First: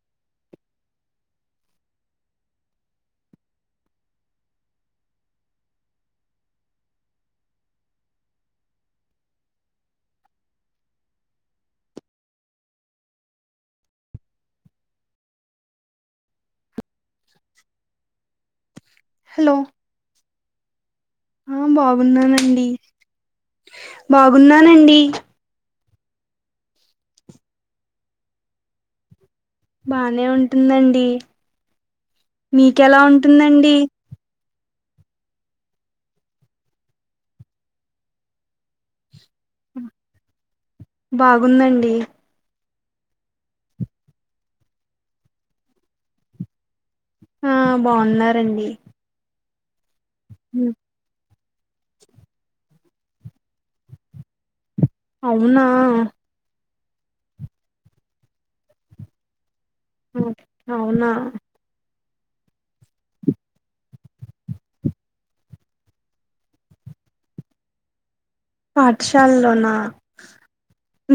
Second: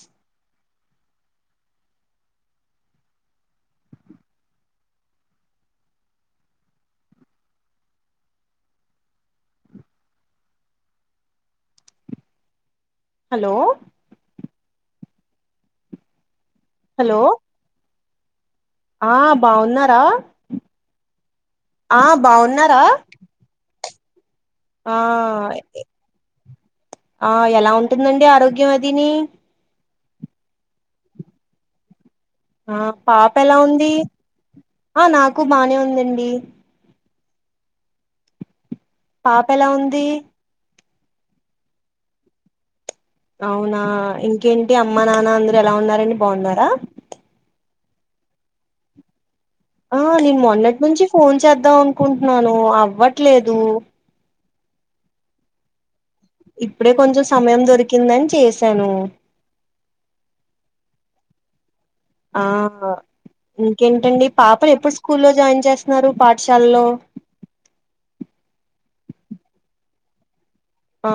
స్ hello hello ఆ hello బాగున్నారా ఆ బాగున్నానండి బాగ్ ఆ ఇ ఇ ఆ ఎలా ఉంటుందండి ఆరోగ్యం అదినీ బానే ఉంటుందండి ఆ మీకెలా పాప ఎలా ఉంటుందండి ఉంది ఆ నాకు బానే ఉందండి పాప ఎలా ఉంది బాగుందండి అవునా ఇంకేంటి అమ్మ నాన్న అందరూ ఎలా ఉన్నారండి బావున్నారా? ఆ బావున్నారండి ఆ నేను మొన్నట్నుంచీ ఫోన్ చేద్దాం అనుకుంటున్నాను అవ్వట్లేదు. అవునా ఇప్పుడే కొంచెం సమయం దొరికిందని చేసాను. మ్ అవునా ఆవును ఇంకేంటండి పాప ఎప్పుడు స్కూల్లో జాయిన్ చేస్తున్నారు పాఠశాలలో? పాఠశాలలోనా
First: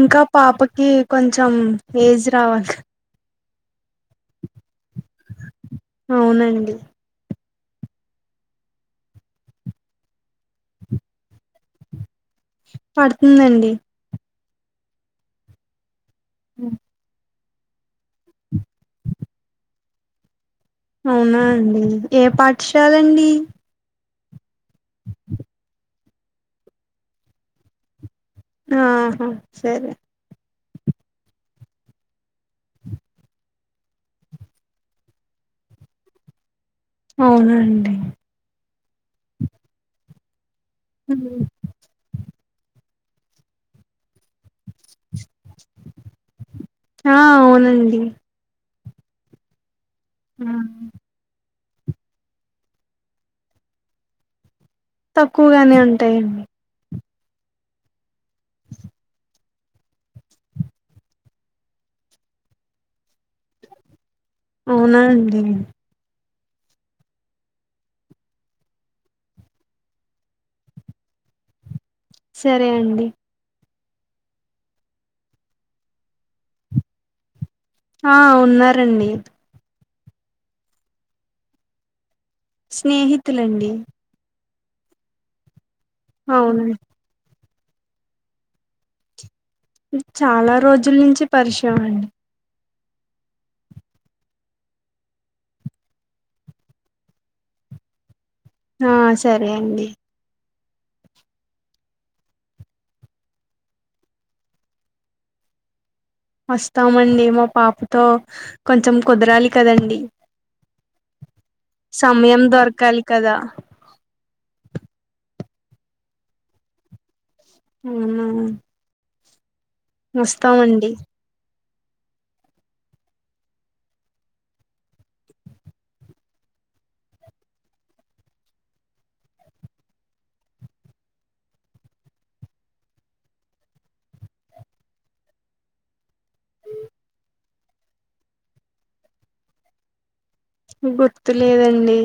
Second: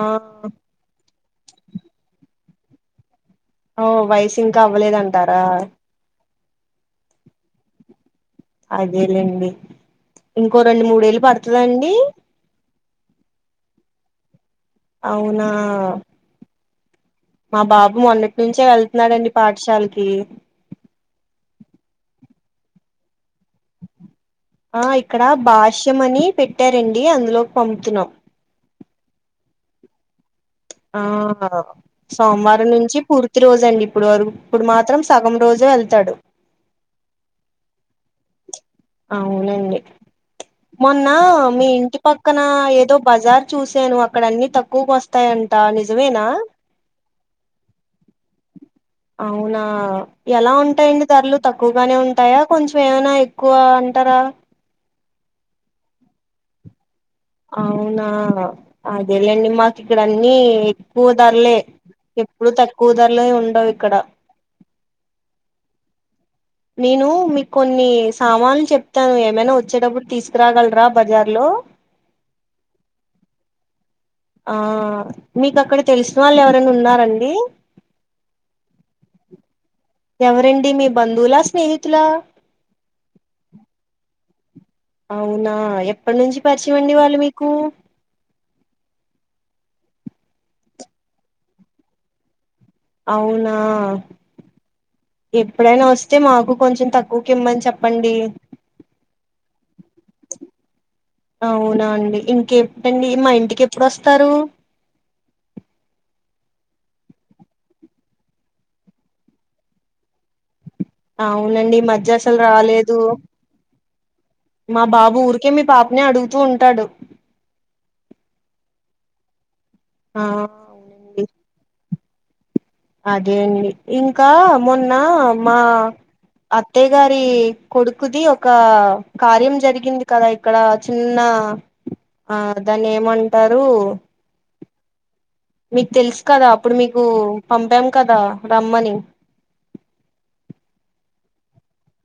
ఇంకా పాపకి కొంచెం ఏజ్ రావాలి క ఓ వయసు ఇంకా అవ్వలేదంటారా అవునండి అదేలేండి ఇంకో రెండు, మూడేళ్ళు పడుతదండి? పడుతుందండి అవునా ఉ మా బాబు మొన్నటి నుంచే వెళ్తున్నాడండి పాఠశాలకి అవునా అండి ఏ పాఠశాలండి? ఆ ఇక్కడ భాష్యం అని పెట్టారండి అందులోకి పంపుతున్నాం. ఆహా సరే ఆహ్హ్ సోమవారం నుంచి పూర్తి రోజు అండి ఇప్పుడు వర ఇప్పుడు మాత్రం సగం రోజు వెళ్తాడు అవునండి అవునండి మొన్న మీ ఇంటి పక్కన ఏదో బజార్ చూసాను అక్కడ అన్ని తక్కువకు వస్తాయంట నిజమేనా ఆ అవునండి అవునా ఎలా ఉంటాయండి ధరలు తక్కువగానే ఉంటాయా కొంచెం ఏమనా ఎక్కువ అంటారా తక్కువగానే ఉంటాయండి అవునా అదే లేండి మన్ ఇక్కడ అన్నీ ఎక్కువ ధరలే ఎప్పుడు తక్కువ ధరలే ఉండవు ఇక్కడ అవునా అండి నేను మీకు కొన్ని సామాన్లు చెప్తాను ఏమైనా వచ్చేటప్పుడు తీసుకురాగలరా బజార్ లో? ఓ సరే అండి ఆ మీకు అక్కడ తెలిసిన వాళ్ళు ఎవరైనా ఉన్నారండి? ఆ ఉన్నారండి ఎవరండి మీ బంధువులా, స్నేహితులా? స్నేహితులండి అవునా ఎప్పటి నుంచి అవునండి పరిచియం అండి వాళ్ళు మీకు? చాలా రోజుల నుంచి పరిచయం అండి అవునా ఎప్పుడైనా వస్తే మాకు కొంచెం తక్కువకి ఇమ్మని చెప్పండి. ఆ సరే అండి అవునా అండి ఇంకేటండి మా ఇంటికి ఎప్పుడు వస్తారు? వస్తామండి మా పాపతో కొంచెం కుదరాలి కదండి అవునండి ఈ మధ్య అసలు సమయం రాలేదు దొరకాలి కదా మా బాబు ఊరికే మీ పాపనే అడుగుతూ ఉంటాడు అవునా ఆ వస్తామండి అవునండి అదే అండి ఇంకా మొన్న మా అత్తయ్య గారి కొడుకుది ఒక కార్యం జరిగింది కదా ఇక్కడ చిన్న ఆ ఆ దాని ఏమంటారు మీకు తెలుసు కదా అప్పుడు మీకు పంపాం కదా రమ్మని గుర్తులేదండి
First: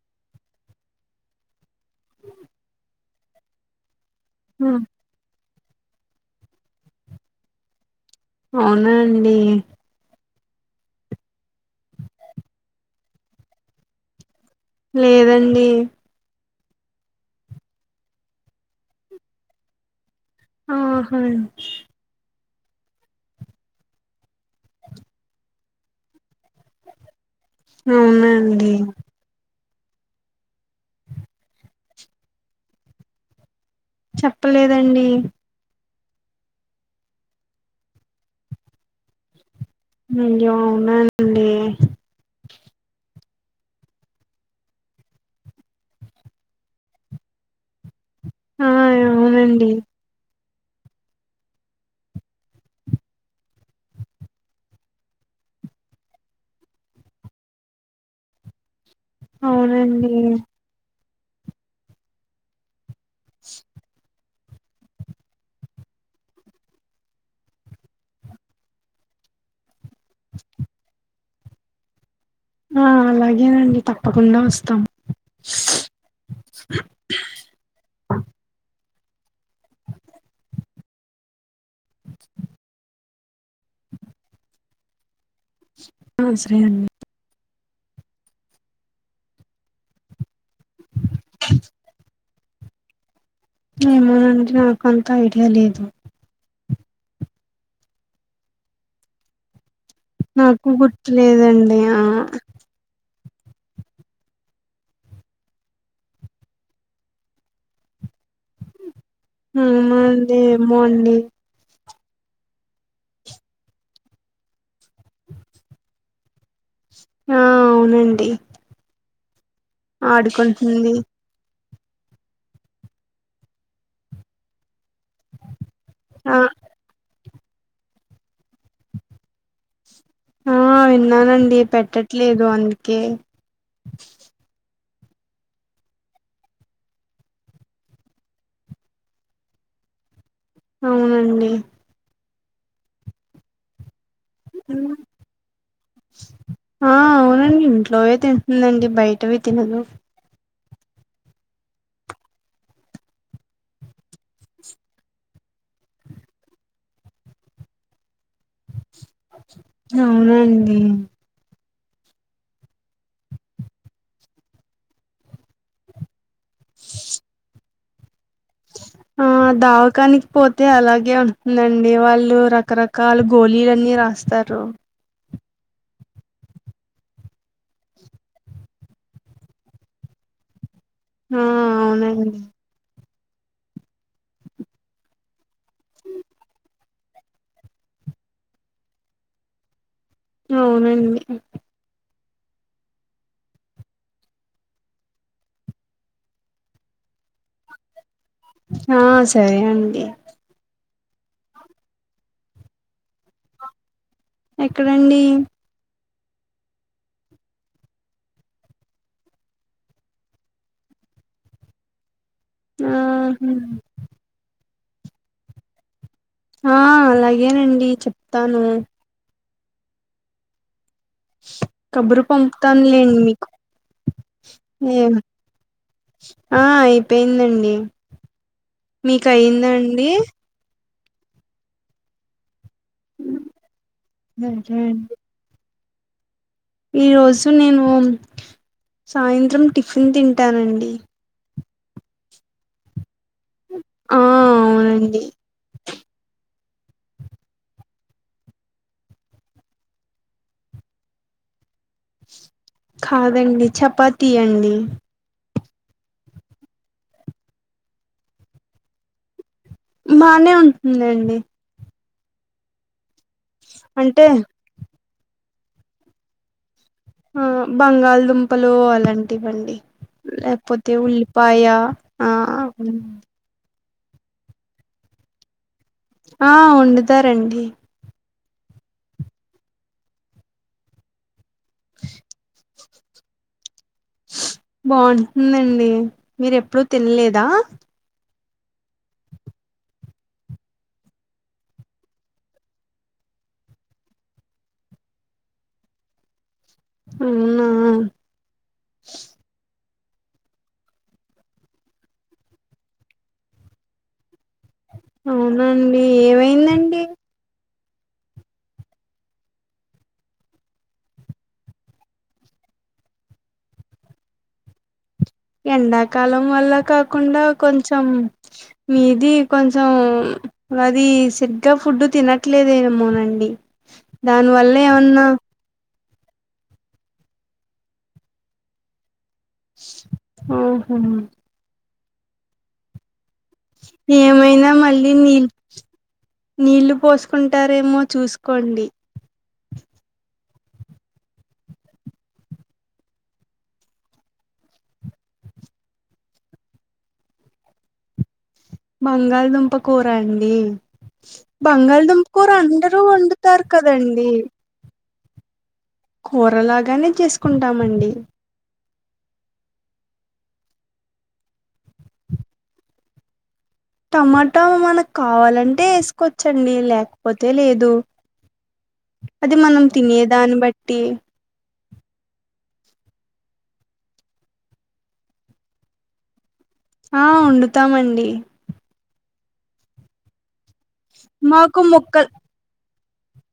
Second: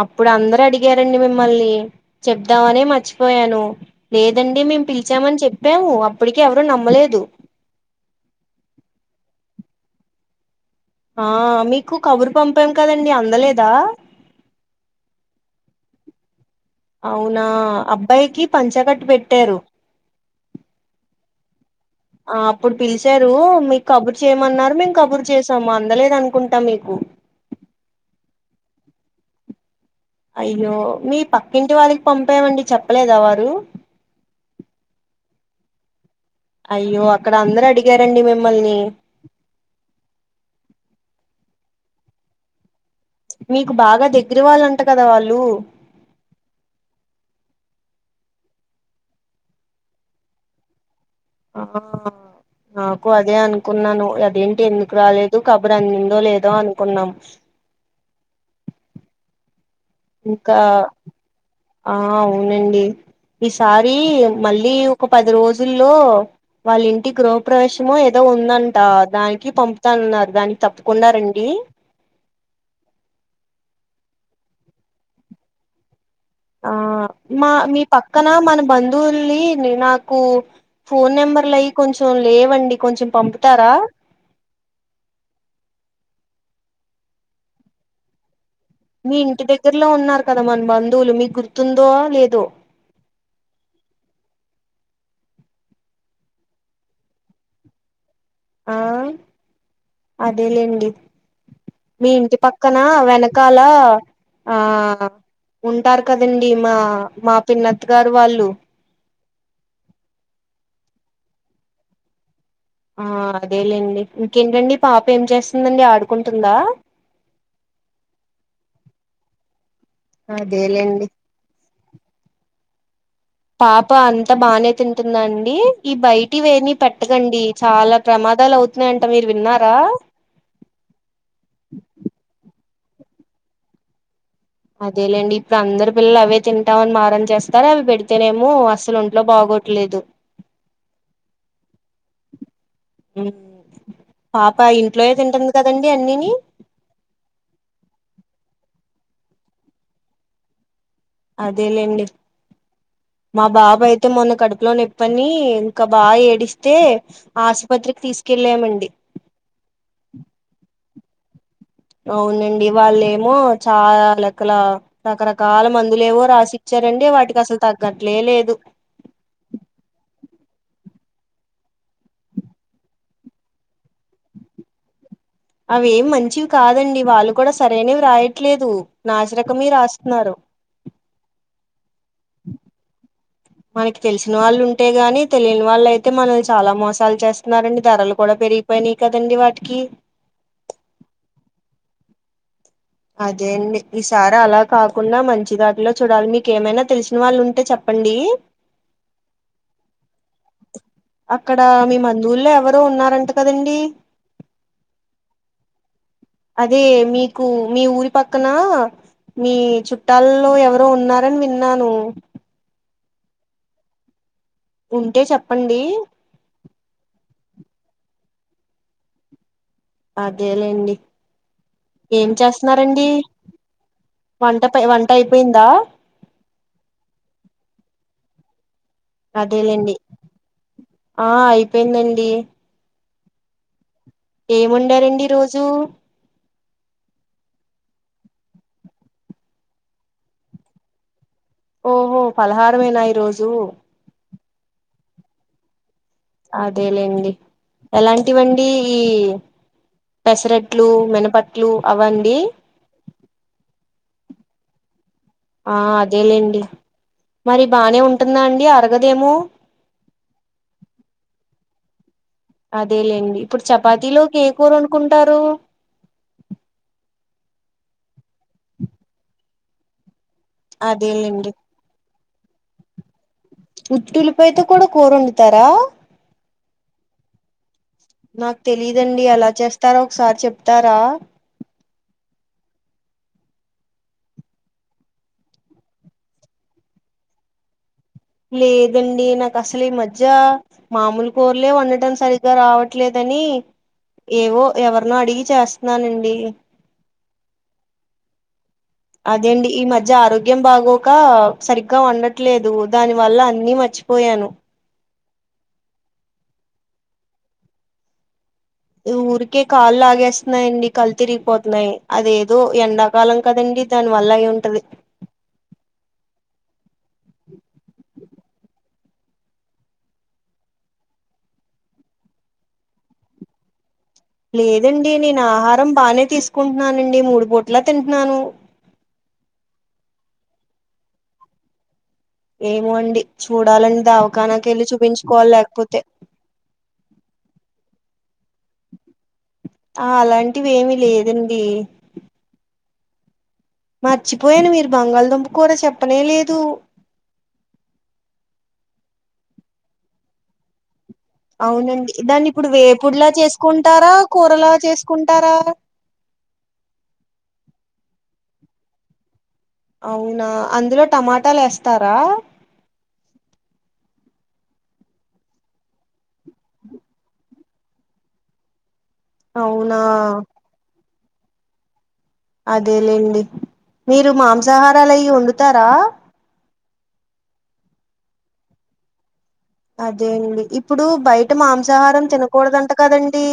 అప్పుడు అందరు అడిగారండి మిమ్మల్ని చెప్దామని మర్చిపోయాను లేదండి ఆ! మేము పిలిచామని చెప్పాము అప్పటికి ఎవరు నమ్మలేదు అవునా అండి ఆ మీకు కబురు పంపాం కదండి అందలేదా లేదండి అవునా అబ్బాయికి పంచగట్టు పెట్టారు ఆహా ఆ అప్పుడు పిలిచారు మీకు కబుర్ చేయమన్నారు మేము కబురు చేసాము అందలేదన్ కుంటా మీకు హ్మ్ అయ్యో మీ పక్కింటి వాళ్ళకి పంపమండి చెప్పలేదా వారు మ్ అయ్యో అక్కడ అందరు అడిగారండి మిమ్మల్ని అయ్యో అవునానండి మీకు బాగా దగ్గర వాళ్ళంట కదా వాళ్ళు ఆ అవునండి ఆ నాకు అదే అనుకున్నాను అదేంటి ఎందుకు రాలేదు కబర్ అందిందో లేదో అనుకున్నా అవున్ ఇంకా ఆ అవునండి ఈసారి మళ్ళీ ఒక పది రోజుల్లో వాళ్ళ ఇంటి గృహప్రవేశముో ఏదో ఉందంట దానికి పంపుతానన్నారు దానికి తప్పకుడా రండి ఆ అలాగేనండి తప్పకుండా వస్తాం ఆ మా మీ పక్కన మన బంధువుల్ని నాకు ఫోన్ నెంబర్లు అయి కొంచెం లేవండి కొంచెం పంపుతారా హ్మ్ సరే అండి మీ ఇంటి దగ్గరలో ఉన్నారు కదా మన బంధువులు మీ గుర్తుందో లేదో ఏమోనండి నాకంత ఐడియా లేదు ఆ అదే నాకు లేండి గుర్తులేదండి ఆ మీ ఇంటి పక్కన వెనక కాల ఆ ఉంటారు కదండీ మా మా పిన్నత్ గారు వాళ్ళు నేను ఏమో అండి ఆ అదేలేండి ఇంకేంటండి పాప ఏం చేస్తుందండి ఆడుకుంటుందా ఆ అవునండి ఆడుకుంటుంది అదేలేండి పాప అంతా బానే తిన్ టుందా అండి ఈ ఆ బయటి వేమి పట్టి గండి చాలా ప్రమాదాలు అవుతున్నాయంట మీరు విన్నారా ఆ విన్నానండి పెట్టట్లేదు అందుకే అదేలేండి ఇప్పుడు అందరు పిల్లలు అవే తింటాం అని మారం చేస్తారు అవి పెడితేనేమో అసలు ఒంట్లో బాగో లేదు అవునండి పాప హ్మ్. ఇంట్లోయే తింటుంది కదండి అన్నిని ఆ అవునండి ఇంట్లోవే తింటుందండి బయటవి తినదు అదే లేండి మా బాబాయితే మొన్న కడుపులోనొప్పని ఇంకా బా ఏడిస్తే ఆసుపత్రికి తీసుకె కెల్లమండి అవునండి అవునండి వాళ్ళేమో చాలా లకల రకరకాల మందులు ఏమో రాసి ఇచ్చారండి వాటికి అసలు తగ్గట్లే లేదు ఆ దావకాని పోతే అలాగే అవుతుదండి వాళ్ళు రకరకాల గోలీలన్నీ రాస్తారు అవేమి మంచివి కాదండి వాళ్ళు కూడా సరైనవి రాయట్లేదు నాసిరకమే రాస్తున్నారు ఉ మనకి తెలిసిన వాళ్ళు ఉంటే గానీ తెలియని వాళ్ళు అయితే మనల్ని చాలా మోసాలు చేస్తున్నారండి ధరలు కూడా పె ఇరిగిపోయినాయి కదండి వాట్కి అవునండి అదే అండి ఈసారి అలా కాకుండా మంచి దాటిలో చూడాలి మీకేమైనా తెలిసిన వాళ్ళు ఉంటే చెప్ ప్పండి ఆ సరే అండి అక్కడ మీ మందువుల్లో ఎవరో ఉన్నారంట కదండి ఎక్కడండి అదే మీకు మీ ఊరి పక్కన మీ చుట్టాలల్లో ఎవరో ఉన్నారని విన్నాను ఆ హు ఉంటే చెప్పండి ఆ అలాగేనండి చెప్తాను అదేలేండి కబురు ఏం చేస్తున్నారండి పంపుతానులేండి మీకు వంట ప ఏ వంట అయిపోయిందా ఆ అయిపోయిందండి మీకు అదేలేండి అయ్యిందండి ఆ అయిపోయిందండి ఉ ఏముండారండి ఈ రోజు ఈరోజు నేను సాయంత్రం టిఫిన్ తింటానండి ఓహో ఫలహారమేనా ఈ రోజు ఆ అవునండి అదే లేండి ఎలాంటివండి ఈ పెసరట్లు మినపట్లు అవండి కాదండి చపాతీ అండి ఆ అదే లేండి మరి బానే ఉంటుందా అండి అరగదేమో బానే ఉంటుందండి అదేలేండి ఇప్పుడు చపాతిలో అంటే కేకూర ఒండుకుంటారు ఆ బంగాళదుంపలు అలాంటివండి లేకపోతే అదేలేండి ఉల్లిపాయల ఆ ఉట్టి ఉల్లిపైతో కూడా కూర వండుతారా ఆ వండుతారండి నాకు తెలిదండి ఎలా చేస్తారో ఒకసారి చెప్తారా [inaudible] బాగుంటుందండి మీరు ఎప్పుడూ తినలేదా లేదండి నాకు అసలు ఈ మధ్య మామూలు కూరలే వండటం సరిగ్గా రావట్లేదు అని ఏవో ఎవరినో అడిగి చేస్తన్నానండి అవునా అదేండి ఈ మధ్ మధ్య ఆరోగ్యం బాగోక సరిగ్గా వండట్లేదు దాని వల్ల అన్ని మర్చిపోయాను. అవున అండి ఏమైందండి ఊరికే కాళ్లు లాగేస్తున్నాయిండి కళ్ళు తిరిగిపోతున్నాయి అదేదో ఎండాకాలం కదన్ దాని వల్ల అయ్యింటది ఎండాకాలం వల్ల కాకుండా కొంచెం మీది కొంచెం అది సరిగ్గా ఫుడ్ తినట్లేదేమోనండి దాని వల్ల లేదండి ఏమన్నా నేను ఆహారం బానే తీసుకుంటున్నానండి మూడు పూట్లా తింటన్నాను ఆహా ఏమో అండి చూడాలండి దవకానా ఏమైనా కెళ్ళి మళ్ళీ నీళ్ చూపించుకోవాలి లేకపోతే నీళ్లు పోసుకుంటారేమో చూసుకోండి ఆ అలాంటివి ఏమి లేదండి మర్చిపోయాను మీరు బంగాళదుంప కూర చెప్పనే లేదు బంగాళదుంపకూర అండి అవునండి బంగాళదుంప దాన్ని కూర ఇప్పుడు అందరూ వేపుడుల వండుతారు చేసుకుంటారా కదండి కూరలా చేసుకుంటారా కూరలాగానే చేసుకుంటామండి అవునా అందులో టమాటాలు ఏస్తారా టమాటా మనకు కావాలంటే ఏసుకోవచ్చండి లేకపోతే లేదు [inaudible] అది మనం అవునా తినేదాన్ని బట్టి అదేలేండి మీరు మాంసాహారాలు అయి వండుతారా ఆ వండుతామండి అదే అండి ఇప్పుడు బయట మాకు మాంసాహారం మొక్క తినకూడదంట కదండి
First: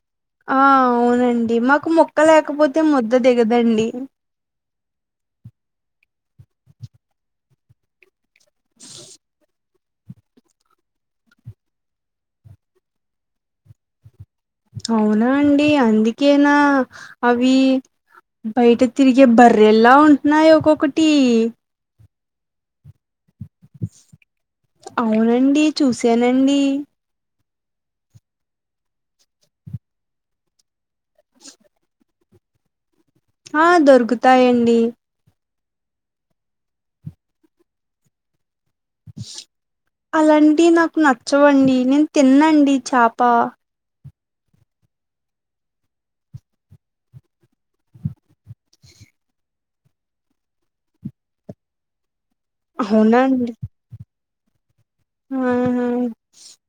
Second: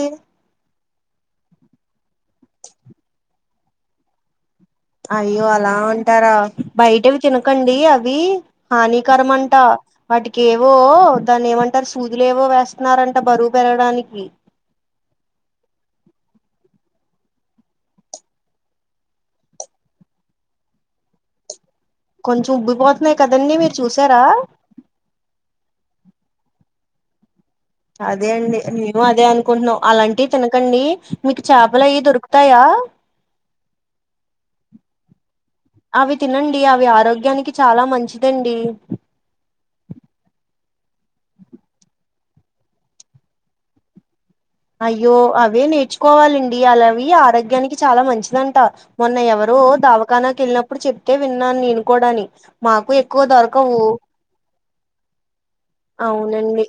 ఆ అవునండి మాకు ముక్క లేకపోతే ముద్ద దిగదండి అయ్యో అలా అంటారా బయటవి తినకండి అవి హానికరము అంట వాటికి ఏవో దాన్ని ఏమంటారు సూదులు ఏవో వేస్తన్నారంట బరువు పెరగడానికి అవునా అండి అందుకేనా అవి బయట తిరిగే బర్రెలా ఉంటున్నాయి ఒక్కోటి కొంచెం ఉబ్బిపోతున్నాయి కదండి మీరు చూసారా అవునండి చూసానండి అదే అండి నేను అదే అనుకుంటున్నాం అలాంటివి తినకండి మీకు చేపల అవి దొరుకు త్తయా ఆ దొరుకుతాయండి అవి తినండి అవి ఆరోగ్యానికి చాలా మంచిదండి అలాంటి నాకు నచ్చవండి నేను తిన్నండి చేప అయ్యో అవే నేర్చుకోవాలండి అలావి ఆరోగ్యానికి చాలా మంచిదంటే మొన్న ఎవరు దావఖానాకి వెళ్ళినప్పుడు చెప్తే విన్నాను నేను కూడా అని మాకు ఎక్కువ దొరకవు ఆహ అవునండి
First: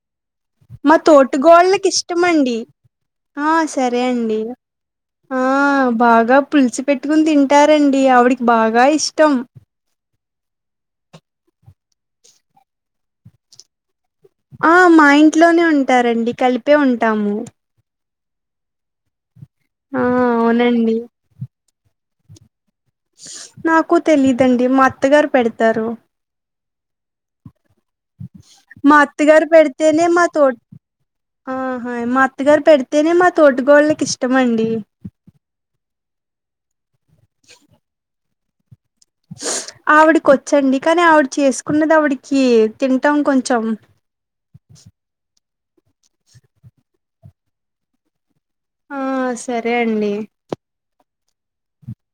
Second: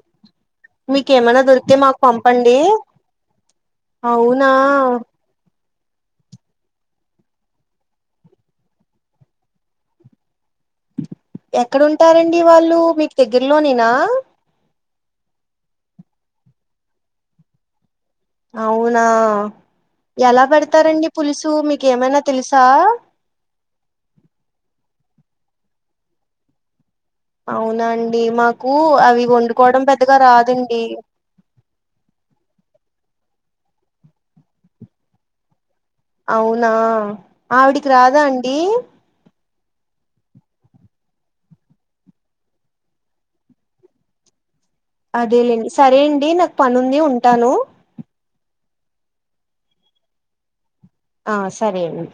మా తోటి మీకేమైనా దొరికితే కోడలికి మాకు ఇష్టమ అండి పంపండి ఆ సరే అండి అవునా ఆ ఆ బాగా పుల్చి పెట్టుకుని తింటారండి ఆవిడికి బాగా ఇష్టం ఎక్కడంటారండి వాళ్ళు మీకు దగ్గరలోనేనా మా ఇంట్లోనే ఉంటారండి కలిపే ఉంటాము అవునా ఆ ఎలా అవునండి పెడతారండి పులుసు మీకేమైనా తెలుసా నాకు తెలిదండి మా అత్తగారు పెడతారు అవునాండి మాకు మా అవి అత్తగారు వండుకోవడం పెడితేనే పెద్దగా మా తో రాదండి ఆహా మా అత్తగారు పెడితేనే మా తోటీకోడలకి ఇష్టమ అండి అవునా ఆవిడికి రాదా అండి ఆవిడికి వచ్చండి కానీ ఆవిడ చేసుకున్నది ఆవిడికి తింటాం కొంచెం అదేలేండి సరే అండి నాకు పని ఉంది ఉంటాను ఆ సరే అండి ఆ సరే అండి